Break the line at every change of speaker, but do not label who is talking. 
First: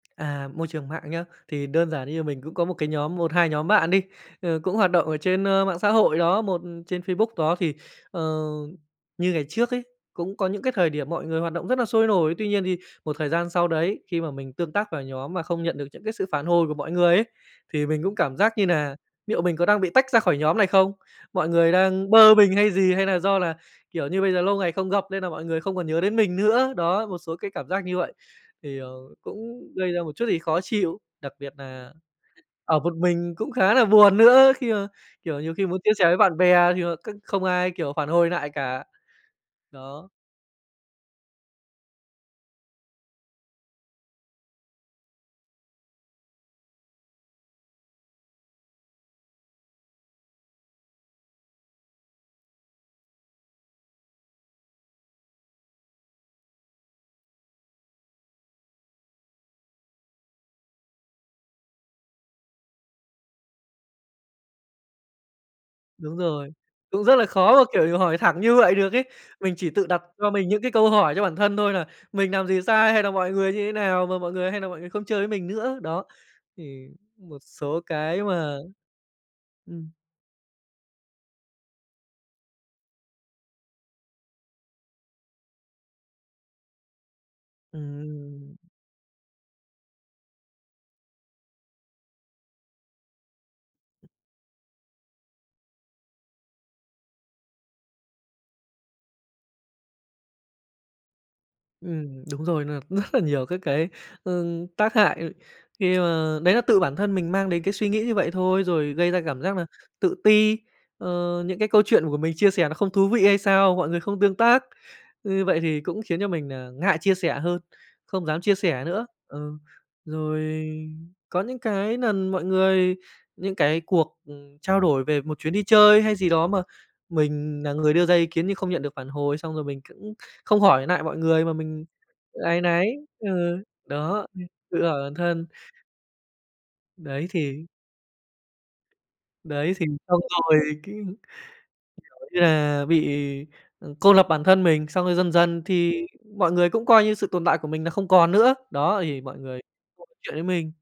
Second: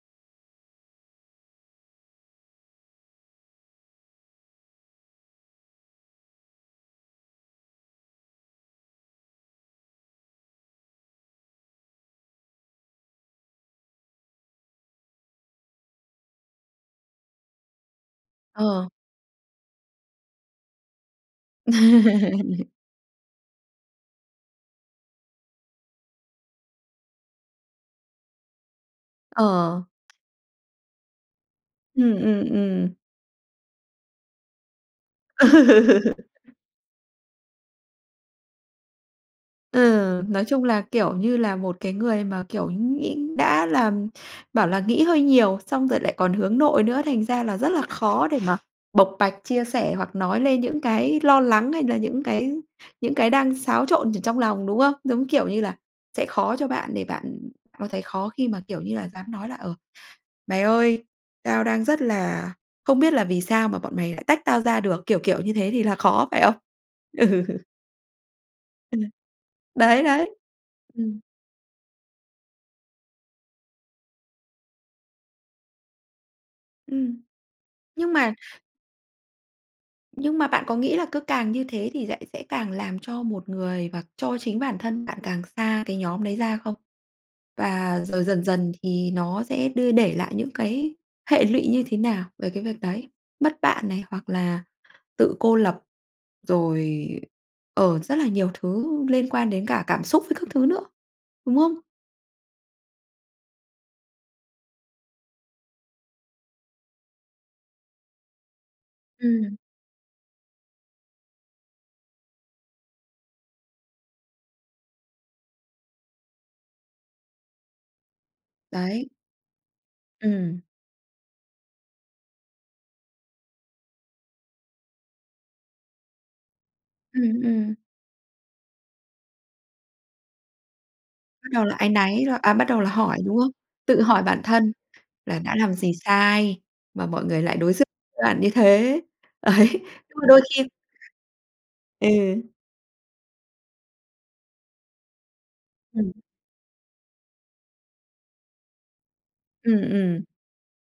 À, môi trường mạng nhớ, thì đơn giản như mình cũng có một cái nhóm một, 2 nhóm bạn đi, ờ, cũng hoạt động ở trên, ơ, mạng xã hội đó, một trên Facebook đó, thì, ờ, như ngày trước ấy, cũng có những cái thời điểm mọi người hoạt động rất là sôi nổi. Tuy nhiên thì một thời gian sau đấy, khi mà mình tương tác vào nhóm mà không nhận được những cái sự phản hồi của mọi người ấy, thì mình cũng cảm giác như
Ờ.
nà "Liệu mình có đang bị tách ra khỏi nhóm này không? Mọi người đang bơ mình hay gì? Hay nà do là, kiểu như, bây giờ lâu ngày không gặp nên nà mọi người không còn nhớ đến mình nữa?" Đó, một số cái cảm giác như vậy. Thì, ờ, cũng
Ờ.
gây ra một chút gì khó chịu, đặc biệt nà
Ừm, ừm,
ở
ừm.
một mình cũng khá là buồn nữa, khi mà, kiểu, nhiều khi muốn chia sẻ
Ừ.
với bạn bè thì, ờ, c không ai, kiểu, phản hồi nại cả. Đó.
Ừ, nói chung là, kiểu như là, một cái người mà, kiểu, nghĩ đã là bảo là nghĩ hơi nhiều, xong rồi lại còn hướng nội nữa, thành ra là rất là khó để mà bộc bạch, chia sẻ hoặc nói lên những cái lo lắng hay là những cái những cái đang xáo trộn ở trong lòng, đúng không? Giống kiểu như là sẽ khó cho bạn để bạn có thấy khó khi mà, kiểu như là, dám nói là "Ờ, mày ơi, tao đang rất là không biết là vì sao mà bọn mày lại tách tao ra được." Kiểu kiểu như thế thì là
Đúng
khó, phải
rồi,
không?
cũng rất là
Ừ.
khó mà, kiểu, hỏi thẳng như vậy được
Ừm.
ấy. Mình chỉ tự đặt
Đấy,
cho
đấy.
mình những cái câu hỏi
Ừm.
cho bản thân thôi là "Mình làm gì sai hay là mọi người như thế nào mà mọi người hay nà mọi người không chơi với mình nữa?" Đó, thì
Ừm.
một số
Nhưng
cái
mà
mà ừm.
Nhưng mà bạn có nghĩ là cứ càng như thế thì lại sẽ càng làm cho một người và cho chính bản thân bạn càng xa cái nhóm đấy ra không? Và rồi dần
Ừm.
dần thì nó sẽ đưa để lại những cái hệ lụy như thế nào về cái việc đấy? Mất bạn này, hoặc là tự cô lập, rồi, ờ, rất là nhiều thứ liên quan đến cả cảm xúc với các thứ nữa, đúng không?
Ừm, đúng rồi. Nên nà cũng rất là nhiều các cái, ừm, tác hại khi mà đấy là tự bản thân mình mang đến cái suy nghĩ như vậy thôi, rồi gây ra cảm
Ừm.
giác nà tự ti, ờ, những cái câu chuyện của mình chia sẻ nó không thú vị hay sao mọi người không tương tác. Như vậy thì cũng khiến cho mình nà ngại chia sẻ hơn, không dám chia sẻ nữa.
Đấy.
Ừ,
Ừm.
rồi có những cái lần mọi người những cái cuộc, ừm, trao đổi về một chuyến đi chơi hay gì đó mà
Ừm,
mình
ừm.
nà người đưa ra ý kiến nhưng không nhận được phản hồi, xong rồi mình cũng không hỏi nại mọi người
Bắt
mà
đầu là
mình
áy náy rồi à,
áy
bắt đầu
náy.
là hỏi,
Ừ,
đúng không? Tự hỏi
đó,
bản
ừm,
thân
tự hỏi bản
là
thân.
đã làm gì sai mà mọi
Đấy,
người lại
thì
đối xử với bạn như thế. Đấy,
Đấy, thì
nhưng
xong
mà đôi
rồi
khi
cái, kiểu
Ừ.
như là, bị, ừ, cô lập bản thân mình, xong rồi dần dần thì
Ừm.
mọi người cũng coi như sự tồn tại của mình là không còn nữa. Đó, thì mọi người
Ừm,
không
ừm.
chuyện với mình.